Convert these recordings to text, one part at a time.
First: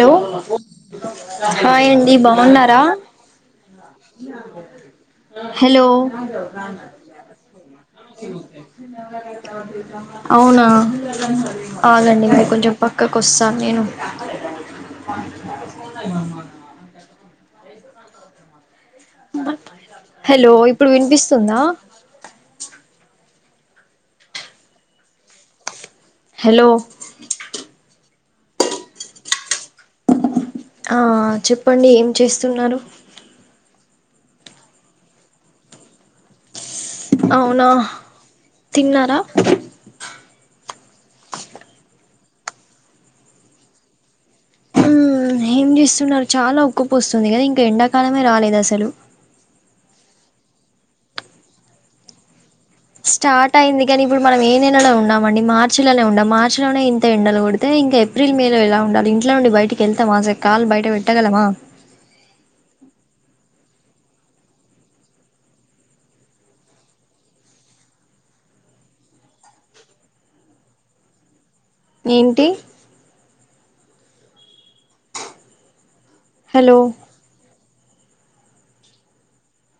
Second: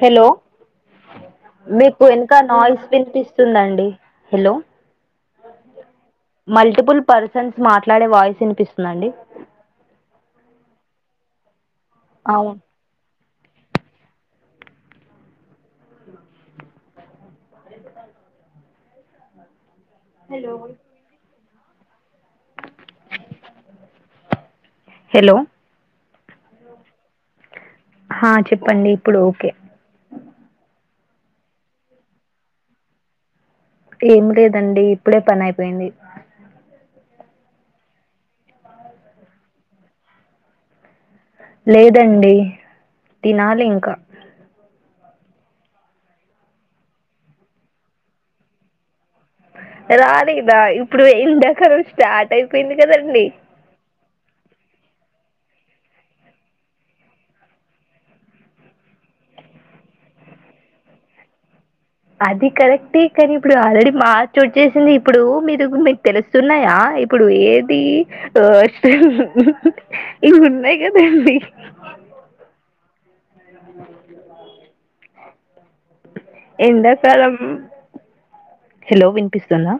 Hello hi మీకు అండి వెనక బాగున్నారా నాయిస్ వినిపిస్తుందండి హలో హలో మల్టిపుల్ పర్సన్స్ మాట్లా అవునా ఆగండి అవును కొంచెం పక్క కొస్స నేను [inaudible] హలో ఇప్పుడు వినిపిస్తుందా హలో హలో హ చెప్పండి ఇప్పుడు ఓకే ఆ ఆ చెప్పండి ఏం చేస్తున్నారు ఏమి లేదండి ఇప్పుడే పని అయిపోయింది అవునా తిన్నారా లేదండి తినాలి ఇంకా మ్మ్ ఏం చేస్తున్నారు చాలా ఉక్కు పొస్తుంది కదా ఇంకా ఎండాకాలమే రాలేదు అసలు ఇప్పుడు ఎండాకాలం స్టార్ట్ అయి స్టార్ట్ అయింది కాని ఇప్పుడు మనం ఏ నెలలో ఉన్నామండి మార్చిలోనే ఉండాం మార్చి లోనే ఇంత ఎండలు కొడితే ఇంకా ఏప్రిల్ మే లో ఎలా ఉండాలి ఇంట్లో నుండి బయటికి వెళ్తే అసలు కాళ్లు బయట పెట్టగలమా అది కరెక్టే కానీ ఇప్పుడు ఆల్రెడీ మార్చ్ వచ్చె సింది ఇప్పుడు మీరు మీకు తెలుస్తున్నాయా ఇప్పుడు ఏది ఏంటి [inaudible] హలో ఎండకాలం హలో వినిపిస్తుందా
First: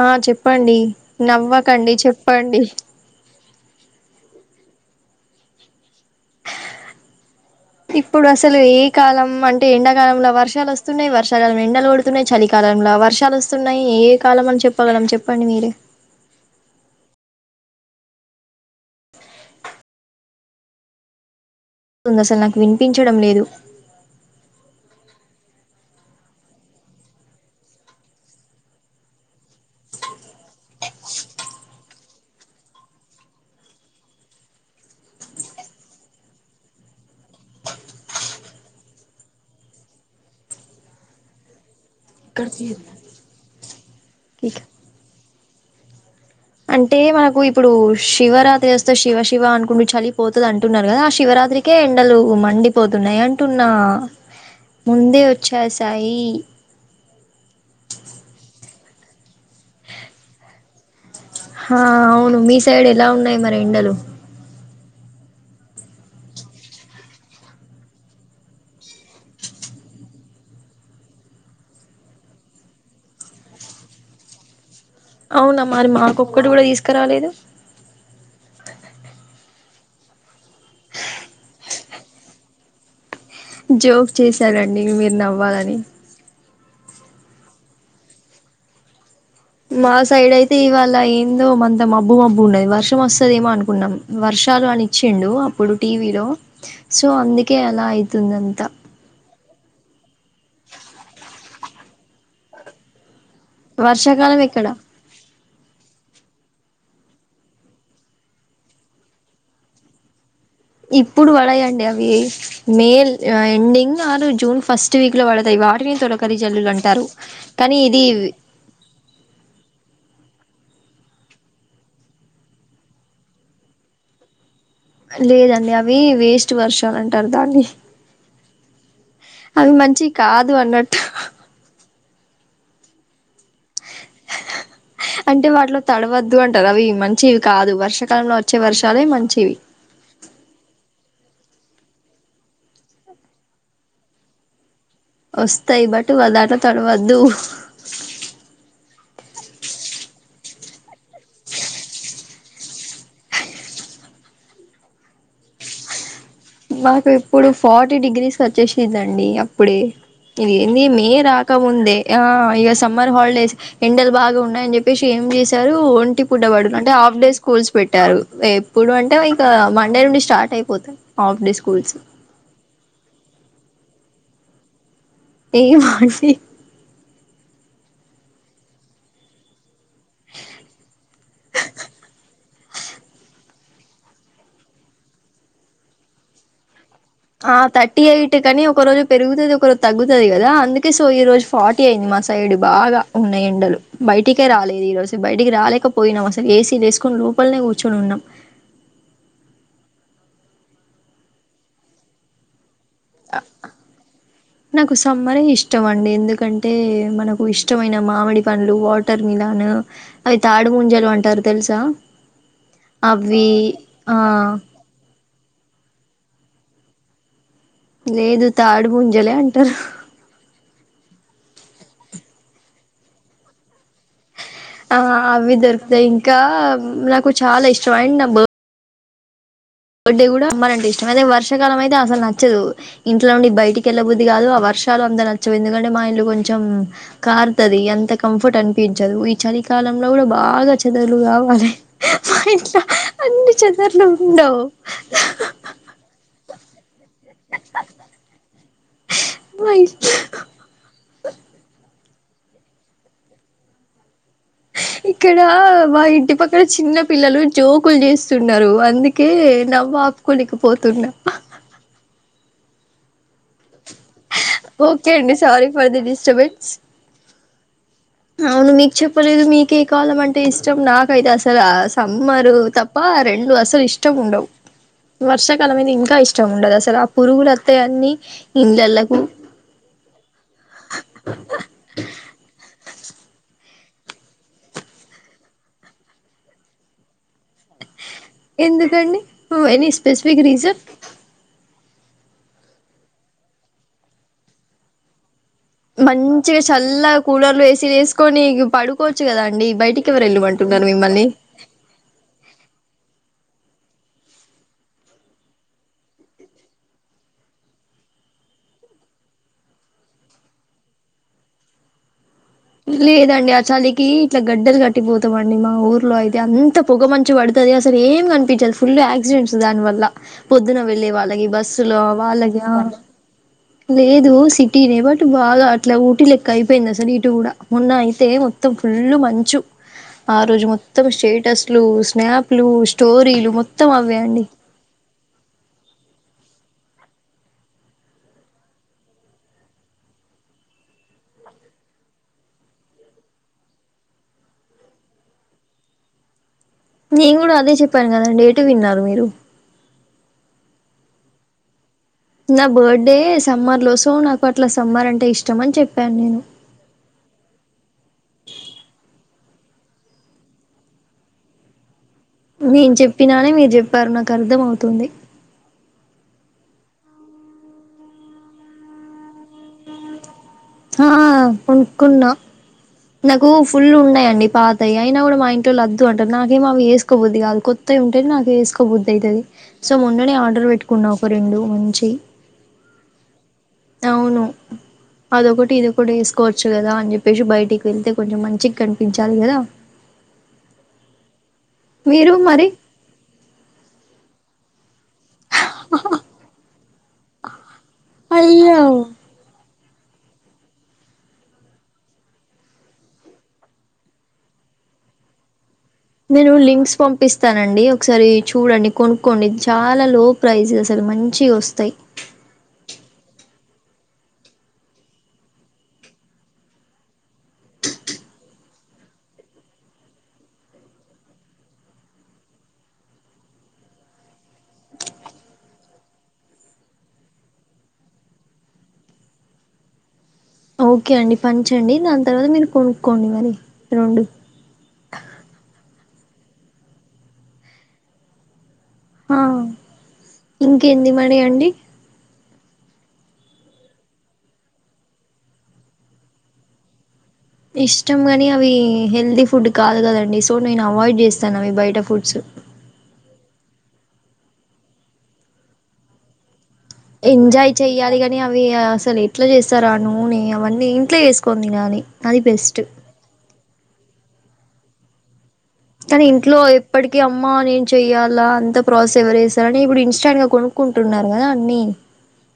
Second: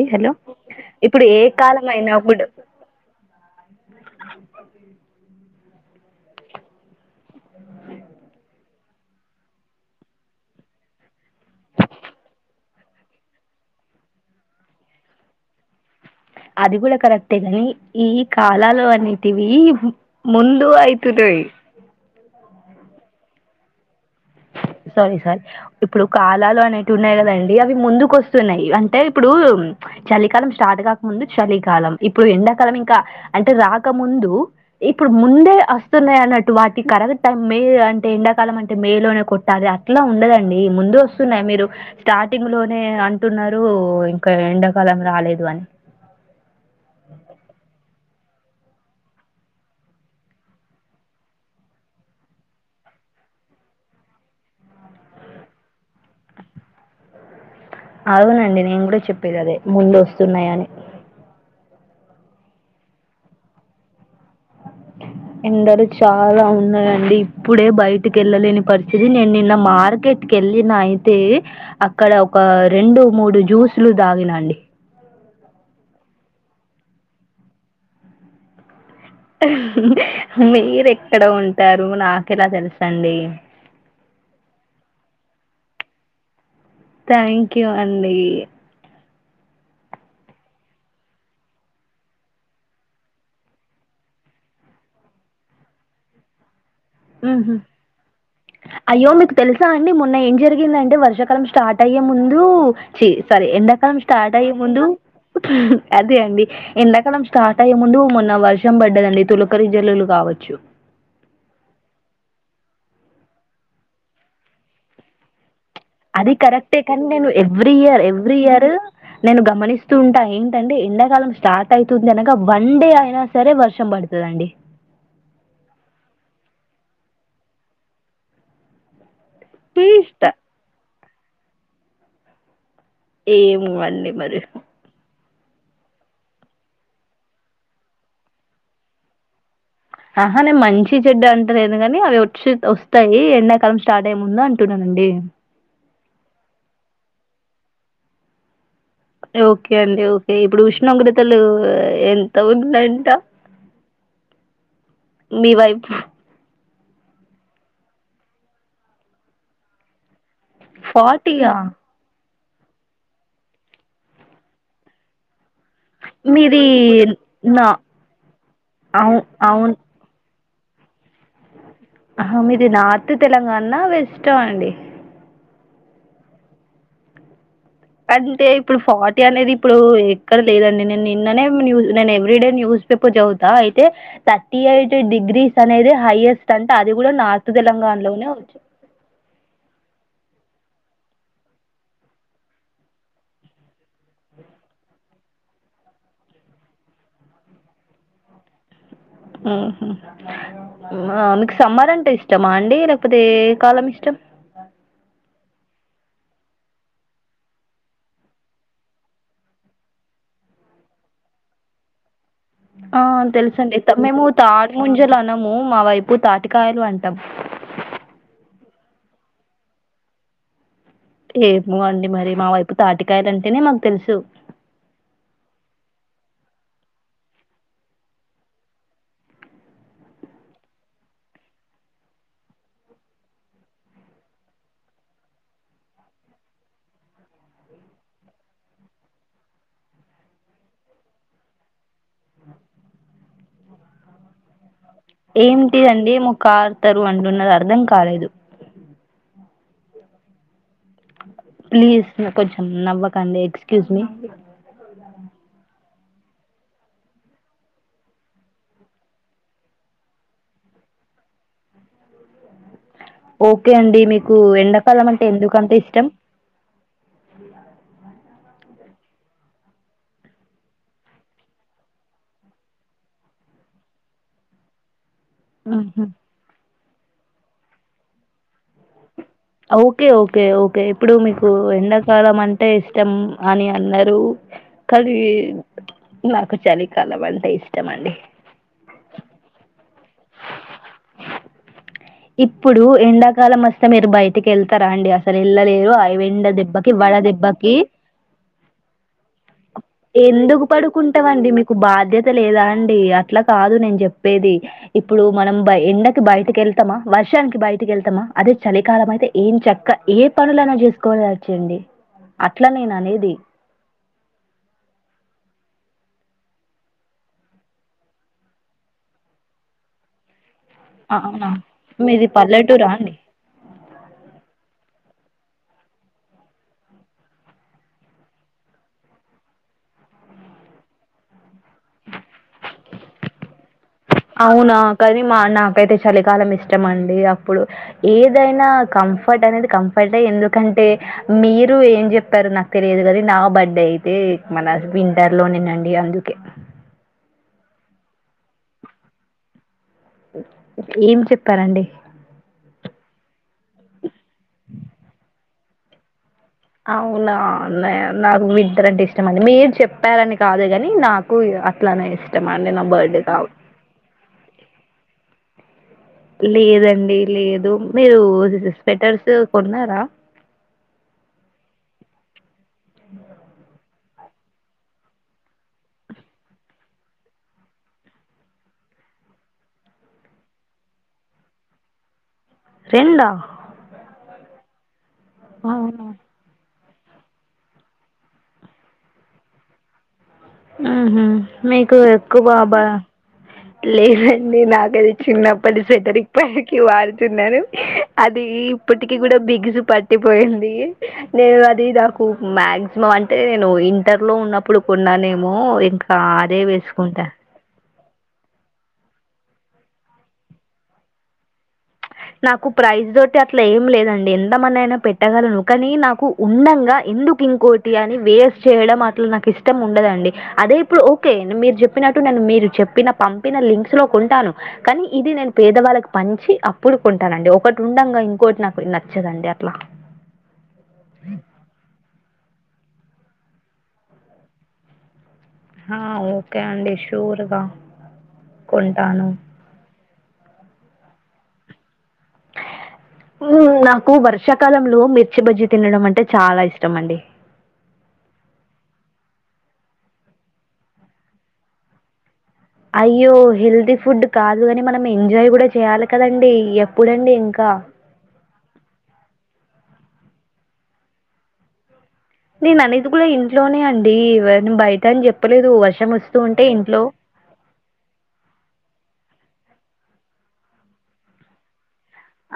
ఆ హలో చెప్పండి ఇప్పుడు ఏ కాలం నవ్వకండి అయినాప్పుడు [inaudible] చెప్పండి తీ ఇప్పుడు అసలు ఏ కాలం అంటే ఎండాకాలంలో వర్షాలు వస్తున్నాయి వర్షాకాలంలో ఎండలు కొడుతున్నాయి చలికాలంలో ఆ వర్షాలు వస్తున్నాయి ఏ కాలం అని చెప్పగలం చెప్పండి మీరు అది కూడా కరెక్టేగాని ఈ కాలాలు అనేటివి ముందు అయితున్నాయి హే నువ్వు అసలు నాకు వినిపించడం లేదు సారీ సారీ ఇప్పుడు కాలాలు అనేటివి ఉన్నాయి కదండి అవి ముందుకు వస్తున్నాయి అంటే ఇప్పుడు చలికాలం స్టార్ట్ కాకముందు చలికాలం ఇప్పుడు ఎండాకాలం ఇంకా అంటే రాకముందు ఇప్పుడు ముందే వస్తున్నాయి అన్నట్టు వాటికి కరెక్ట్ టైం మే అంటే ఎండాకాలం అంటే మే లోనే కొట్టాలి అట్లా ఉండదండి ముందు వస్తున్నాయి మీరు స్టార్టింగ్ లోనే అంటున్నారు ఇంకా ఎండాకాలం రాలేదు అని అంటే మనకు ఇప్పుడు శివరాత్రి వస్తే శివ శివ అనుకుంట చలిపోతది అంటున్నారు కదా ఆ శివరాత్రికే ఎండలు మండిపోతు న్నాయి అంటున్నా ముందే వచ్చేశాయి అవునండి నేను కూడా చెప్పేది అదే ముందు వస్తున్నాయ అని హా అవును మీ సైడ్ ఎలా ఉన్నాయి మరి ఎండలు ఎండలు చాలా ఉన్నాయండి ఇప్పుడే బయటికి ఏళ్ళలేని పరిస్థితి నేను నిన్న మార్కెట్కి కెళ్ళిన అయితే అక్కడ ఒక రెండు మూడు జ్యూసులు దాగినండి అవునా మరి మాకొక్కటి కూడా తీసుకురాలేదు మీరు ఎక్కడ ఉంటారు నాకెలా తెలుసండి జోక్ చేశారండి మీరు నవ్వాలని థ్యాంక్ యూ అండి మా సైడ్ అయితే ఇవాళ ఏందో మతం మబ్బు మబ్బు ఉండది వర్షం వస్తుదేమో అనుకున్నాం వర్షం ర్షాలు అని ఇచ్చాండు అప్పుడు టీవీలో సో హుహు. అందుకే అలా అయితుంది అంతా అయ్యో! మీకు తెలుసా అండి మొన్న ఏం జరిగిందంటే వర్షాకాలం స్టార్ట్ అయ్యే ముందు చి సారీ ఎండాకాలం స్టార్ట్ వర్షాకాలం అయ్యే ఎక్కడ ముందు అదే అండి ఎండాకాలం స్టార్ట్ అయ్యే ముందు మొన్న వర్షం పడ్డదండి తులకరి జల్లులు కావచ్చు ఇప్పుడు పడాయండి అవి మేల్ మే ఎండింగ్ ఆరు జూన్ ఫస్ట్ వీక్ లో పడతాయి వాటిని అది తొలకరి జల్లులు కరెక్టే కానీ అంటారు నేను ఎవ్రీ కానీ ఇయర్ ఇది ఎవ్రీ ఇయర్ నేను గమనిస్తూ ఉంటా ఏంటండి ఎండాకాలం స్టార్ట్ అయితుంది అనక వన్ డే అయినా సరే వర్షం పడుతదండి లేదండి అవి వేస్ట్ వర్షాలు అంటారు దాన్ని అవి మంచి తీస్తా కాదు అన్నట్ ఏము మళ్ళీ మరి అంటే వాటిలో తడవద్దు అంటారు అవి మంచివి కాదు వర్షాకాలంలో వచ్చే వర్షాలే మంచివి ఆహానే మంచి చెడ్డ అంటలేదు కాని అవి వచ్చి వస్తాయి ఎండాకాలం స్టార్ట్ అయ్యే ముందు అన్ వస్తతాయి బట్ట వదంట్లో తడువద్దు ఓకే అండి ఓకే ఇప్పుడు ఉష్ణోగ్రతలు ఎంత ఉందంట మీ వైపు మాకు ఇప్పుడు ఫార్టీ డిగ్రీస్ వచ్చేసిందండి అప్పుడే ఇది ఏంది మే ఫార్టీయా రాకముందే ఆ ఇక సమ్మర్ హాలిడేస్ ఎండలు బాగా ఉన్నాయని చెప్పేసి ఏం చేస్ ఒంటి పూట మీది బడులు అంటే హాఫ్ డే నా స్కూల్స్ పెట్టారు ఎప్పుడు అంటే అవు ఇక అవును మండే నుండి స్టార్ట్ అయిపో పోతె అప్ డేస్కుల్స్ ఆహ మీది నార్త్ తెలంగాణ న వెస్ట్ అండి ఏమో అండి అంటే ఇప్పుడు ఫార్టీ అనేది ఇప్పుడు ఎక్కడ లేదండి నేను నిన్ననే న్యూ నేను ఎవ్రీడే న్యూస్ పేపర్ చదువుతా అయితే థర్టీ ఎయిట్ డిగ్రీస్ అనేది హైయెస్ట్ అంటే అది కూడా నార్త్ ఆ థర్టీ తెలంగాణలోనే ఎయిట్ వచ్చు కని ఒక రోజు పెరుగుతది ఒక రోజు తగ్గుతది కదా కదా అందుకే సో ఈ రోజు ఫార్టీ అయింది మా సైడ్ బాగా ఉన్నాయి ఎండలు బయటికే రాలేదు ఈ రోజు బయట డికి రాలేకపోయినాం అసలు ఏసీలె ఎసుకొనిలోపలనే కూర్చొని ఉన్నాం హ్మ హ్మ మీకు సమ్మర్ అంటే ఇష్టమా అండి లే కపోతే ఏ కాలంఇష్టం నాకు సమ్మరే ఇష్టం అండి ఎందుకంటే మనకు ఇష్టమైన మామిడి పండ్లు వాటర్ మిలన్ అవి తాడు ముంజలు అంటారు తెలుసా ఆ అవి తెలుసండి ఆ మేము తాటిముంజలు అనము మా వైప్ తాటికాయలు అంటాం లేదు తాడుముంజలే అంటారు ఏమో అండి మరి మా వైపు తాటికాయలు అంటేనే మాకు తెలుసు ఆ అవి దొరుకుతాయి ఇంకా నాకు చాలా ఇష్టం అండ్. నా బ బర్త్డే కూడా సమ్మర్‌ అంటెఇష్టం అయితే వర్షకాలం అయితే అసలు నచ్చదు, ఇంట్లోండి బయటికి వెళ్ళబుద్ది కాదు ఆ వర్ష వర్షాలుఅంత నచ్చవు ఎందుకంటే మా ఇల్లు కొంచెం కార్తది అంత కంఫర్ట్ అనిపించదు ఈ చలి కాల కాలంలో కూడా బాగా చదరలు కావాలి మా ఇంట్లో అన్ని చదరలు ఉండవు, ఏంటిదండి ఎమోకారుతరు అంటున్నది అర్థం కాలేదు, మా ఇల్లు ప్లీజ్ కొంచెం మీరు నవ్వకండి ఎక్స్క్యూజ్ మీ ఇక్కడ మాఇంటి పక్కన చిన్న పిల్లలు జోకులు చేస్తున్నారు, అందుకే నవ్వా ఆపుకోలేకపోతు [unintelligible] ఓకే అండి మీకు మీకు ఎండాకాలం ఓకే అంటే అండి సారీ ఫర్ ది ఎందుకంతఇష్టం డిస్టర్బెన్స్ అవును మీకు చెప్పలేదు మీకే కాలం అంటే ఇష్టం నాకైతే అసలు సమ్మరు తప్ప, ఆరెండుఅసలు ఇష్టంఉండవు. వర్షాకాలం అయితె ఆహా ఇంకా ఇష్టం ఉండదు అసలు ఆ పురుగులత్తయిఅన్ని ఓకే ఓకే ఓకే ఇప్పుడు మీకు ఎండాకాలం అంటే ఇష్ తెంఅని అన్నారు కది నాకు చలికాలం అంటే ఇష్టం అండి, ఎందుకండి ఎనీ స్పెసిఫిక్ రీజన్ ఇప్పుడు ఎండాకాలం వస్తే మీరు బయటికి వెళ్తారా అండి అస మంచిగా చల్ల కూలర్లు దెబ్బకి ఏసీ వేసుకొని పడుకోవచ్చు, కదా అండి బయటికి ఎవరు ఎందుకు వెళ్ళమంటున్నారు మిమ్మల్ని పడుకుంటావండి మీకు బాధ్యత లేదా అండి అట్లా కాదు నేను చెప్పేది ఇప్పుడు మనం బ ఎండకి బయటకి వెళ్ మా వర్షానికి బయటికి వెళ్తామా అదే చలికాలం అయితే ఏం చక్క ఏ పనులైనా చేసుకోవచ్చు. అండి [unintelligible] లేదండి ఆ చలికి ఇట్లా గడ్డలు కట్టిపోతామండి మా ఊరు లో అయితే అంత పొగ మంచి పడుతుంది, అసలు ఏం కనిపించదు ఫుల్ యాక్సిడెంట్స్ దాని వల్ల పొద్దున వెళ్ళే వాళ్ళకి అవునా? బస్సులో మీది వాళ్ళకి పల్లెటూరా అండి? లేదు సిటీనే బట్ ఇటు బాగా అట్లా ఊటీ లెక్క అయిపోయిందిసలు ఇటు కూడా మొన్న అయితే మొత్తం ఫుల్ మంచు ఆ రోజు మొత్తం స్టేటస్ ట్లుస్నాప్, లు స్టోరీలు మొత్తం అవే అండి అవునా కది మనాకైతే చలికాలం ఇష్టం అండి అప్పుడు ఏదైనా కంఫర్ట్ అనేది కంఫర్ట్ అయి ఎందుకంటే మీరు ఏం చెప్పారు నాకు తెలియదు, కానీ నా బర్త్డే అయితే మన వింటర్ తర్లోనేనండి అందుకే నేను కూడా అదే చెప్పాను కదండి ఎటు విన్నారు మీరు, ఏం చెప్పారండి, నా బర్త్డే సమ్మర్ లోసో నాకు అట్లా సమ్మర్ అంటే ఇష్టం అని చెప్పాను నేను అవునాన్నా నాకు వెంటర్ అంటే ఇష్టం అండి మీరు చెప్పారని కాదు కాని నాకు, అట్లానే ఇష్టం అండి నా నేను బర్త్డే కా చెప్పినానే మీరు చెప్పారు నాకు అర్థం అవుతుంది. లేదండి లేదు మీరు స్వెటర్స్ కొన్నారా, ఆ కొనుకున్నా నాకు ఫుల్ ఉన్నాయి. అండి పాతాయి అయినా కూడా మా ఇంట్లో లద్దు అంటారు, నాకేమ అ వేసుకోబుద్ది కాదు కొత్తయి ఉంటేది నాకు ఎసుకోబుద్ది అయిది. సో మున్ననే ఆర్డర్ పెట్టుకున్నా ఒక రెండు మంచి రెండా అవును అదొకటి అవును ఇదికటి వేసుకోవచ్చు కదా అని చెప్పేసి బయటికి వెళ్తే కొంచెం మంచిగా కనిపించాలి కదా ఆహ మీకు మీరు ఎక్కువ మరి బాబా లేదండి నాకుది చిన్నప్పట్టి స్వెటర్ ఇప్పటికిీ వాడుతున్నాను అది అయ్యో ఇప్పటికీ కూడా బిగుసు పట్టిపోయింది, నేను అది నాకు మాయాక్సిమం అంటే నేను ఇంటర్ లో ఉన్నప్పుడు కొన్నానేమో, ో [unintelligible] నేను లింక్స్ పంపిస్తానండి ఒకసారి చూడండి కొనుక్కోండి చాలా లో ప్రైజ్ అసలు మంచివి వస్తాయి నాకు ప్రైజ్ తోటి అట్లా ఏం లేదండి ఎంతమనీ అయినా పెట్టగలను కానీ నాకు ఉండంగా ఎందుకు ఇంకోటి అని వేస్ట్ చేయడం అట్లా నాకు ఇష్టం ఉండదండి అదే ఇప్పుడు ఓకే మీరు చెప్పిన టు నన్న మీరు చెప్పిన పంపిన లింక్స్ లో కొంటాను కానీ ఇది నేను పేదవాళ్ళకి పంచి అప్పుడు కొంటానండి ఒకటి ఉండగా ఇంకోటి నాకు నచ్చదండి అట్లా ఓకే అండి పంచండి దాని తర్వాత మీరు కొనుక్కోండి మరి రెండు ఆ ఓకే అండి షూర్ గ ఆ ఇంకేంది మడి అండి ఉ నాకు వర్షాకాలంలో మిర్చి బజ్జి తినడం అంటే చాలా ఇష్టం అండి ఇష్టం కాని అవి హెల్తీ ఫుడ్ కాదు కదండి సో నేను అవాయిడ్ చేస్తాను అవి బయట ఫుడ్స్ అయ్యో హెల్తీ ఫుడ్ కాదు కాని మనం ఎంజాయ్ కూడా చేయాలి కదండి ఎంజాయ్ చెయ్యాలి కాని అవి అసలు ఎట్లా చేస్తరు స్తార నూనె అవన్నీ ఇంట్లో చేసుకోని తినాలి అది బెస్ట్ నేను అనేది కూడా ఇంట్లోనే అండి బయట అని చెప్ కానీ ఇంట్లో ఎప్పటికి అమ్మ నేను చెయ్యాలా అంత ప్రాసస్ ఎవరుచేస్తారని ఇప్పుడు ఇన్స్టాంట్గా కొనుక్కుంటున్నారు కదా అన్ని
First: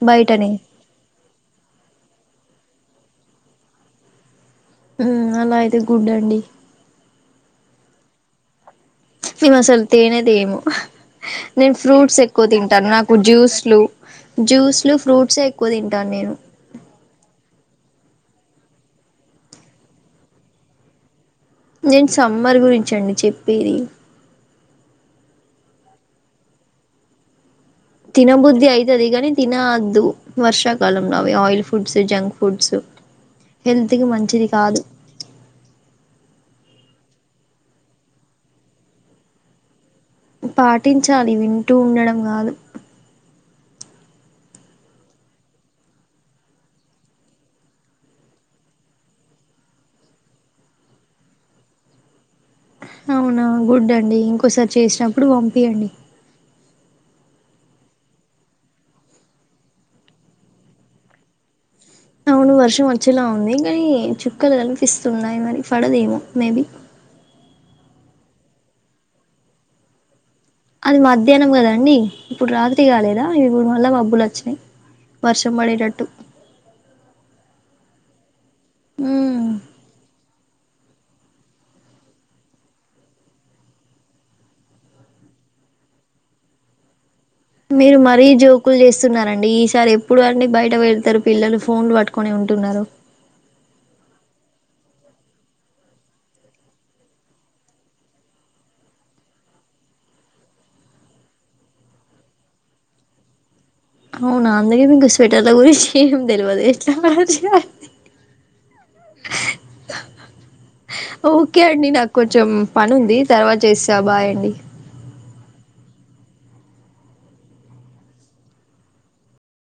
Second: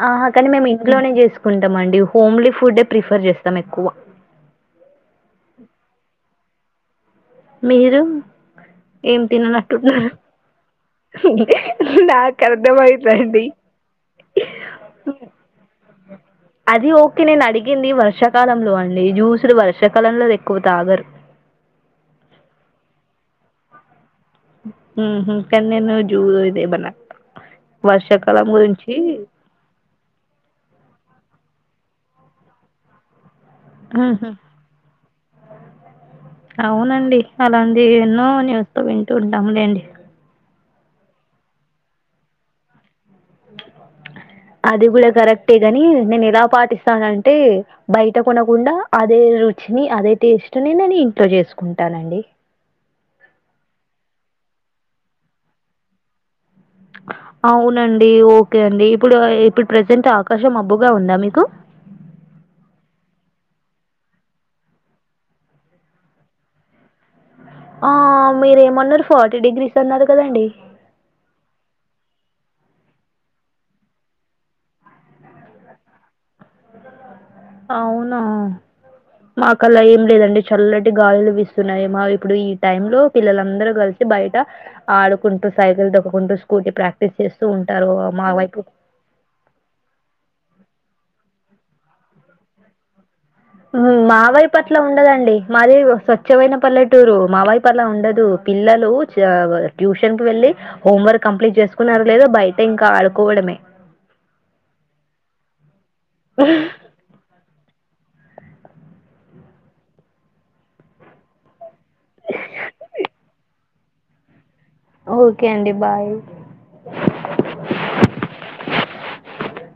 ఆహా కాని బయటనే మేము ఇంట్లోనే చేసుకుంటాం అండి హోమ్లీ ఫుడే ప్రిఫర్ చేస్తాం ఎక్కువ ఉ అలా అయితే గుడ్ అండి మీరు ఏం మేమ్ అసలు తిననట్టున్నారు? తేనేదేము నేను ఫ్రూట్స్ ఎక్కువ తింటాను నాకు నాకర్థమైందండి. జ్యూస్లు జ్యూస్లు ఫ్రూట్స్ ఎక్కువ తింటాను నేను తరిగింది వర్షాకాలంలో అండి జ్యూసులు వర్షాకాలంలో ఎక్కువ తాగరు నేను సమ్మర్ గురించండి చెప్పేది హ కానీ నేను జూ ఇద మన తిన బుద్ధి అయితది గాని తిన అద్దు వర్షాకాలం లొ అవి oil food foods junk foods health కి హుహు. మంచిది కాదు అవునండి అలాంటి ఎన్నో న్యూస్ లు వింటూ ఉంటాములేండి పాటించాలి వింటూ ఉండడం కాదు అది కూడా కరెక్టే గాని నేను ఎలా పాటిస్తానంటే బయట కొనకుండా అదే అదే రుచిని అదే టేస్ట్ ని నేను ఇంట్లో చేసుకుంటానండి అవునా గుడ్ అండి ఇంకోసారి చేసినప్పుడు పంపీయండి అవునండి ఓకే అండి ఇప్పుడు ఇప్పుడు ప్రజెంట్ ఆకాశం మబ్బుగా ఉందా మీకు అవును వర్షం వచ్చేలా ఉంది కానీ చుక్కలు కనిపిస్తున్నాయి మరి పడదేమో మేబి ఆ మీరేమన్నారు ఫార్టీ డిగ్రీస్ అన్నారు కదండి అది మధ్యాహ్నం కదాండి ఇప్పుడు రాత్రి కాలేదా ఇప్పుడు మళ్ళా మబ్బులు వచ్చినయి వర్షం బడేటట్టు అవునా మాకు అలా ఏం లేదండి చల్లటి గాలులు వీస్తున్నాయి మా ఇప్పుడు ఈ టైం లో పిల్లలందరూ కలిసి బయట ఆడుకుంటూ సై కు స్ూ ప్ర [unintelligible] మీరు మరీ జోకులు చేస్తున్నారండి ఈసారి ఎప్పుడు అండి బయట వెళ్తారు పిల్లలు ఫోన్లు పట్టుకొని ఉంటున్నారు మావైపు అట్ల ఉండదండి మాది స్వచ్ఛమైన పల్లెటూరు మావైపు అట్ల ఉండదు పిల్లలు ట్యూషన్ కుి వెళ్ళి హోంవర్క్ కంప్లీట్ చేసుకున్నారు లేదా బయట ఇంకా ఆడుకోవడమే అవునా లేదింగ స్వెటర్ల గురించి ఏం తెలువదు ఎట్లా [unintelligible] హా హా ఓకే అండి నాకు కొంచెం పని ఉంది తర్వాత చేసా బాయ్ అండి ఓకే అండి బాయ్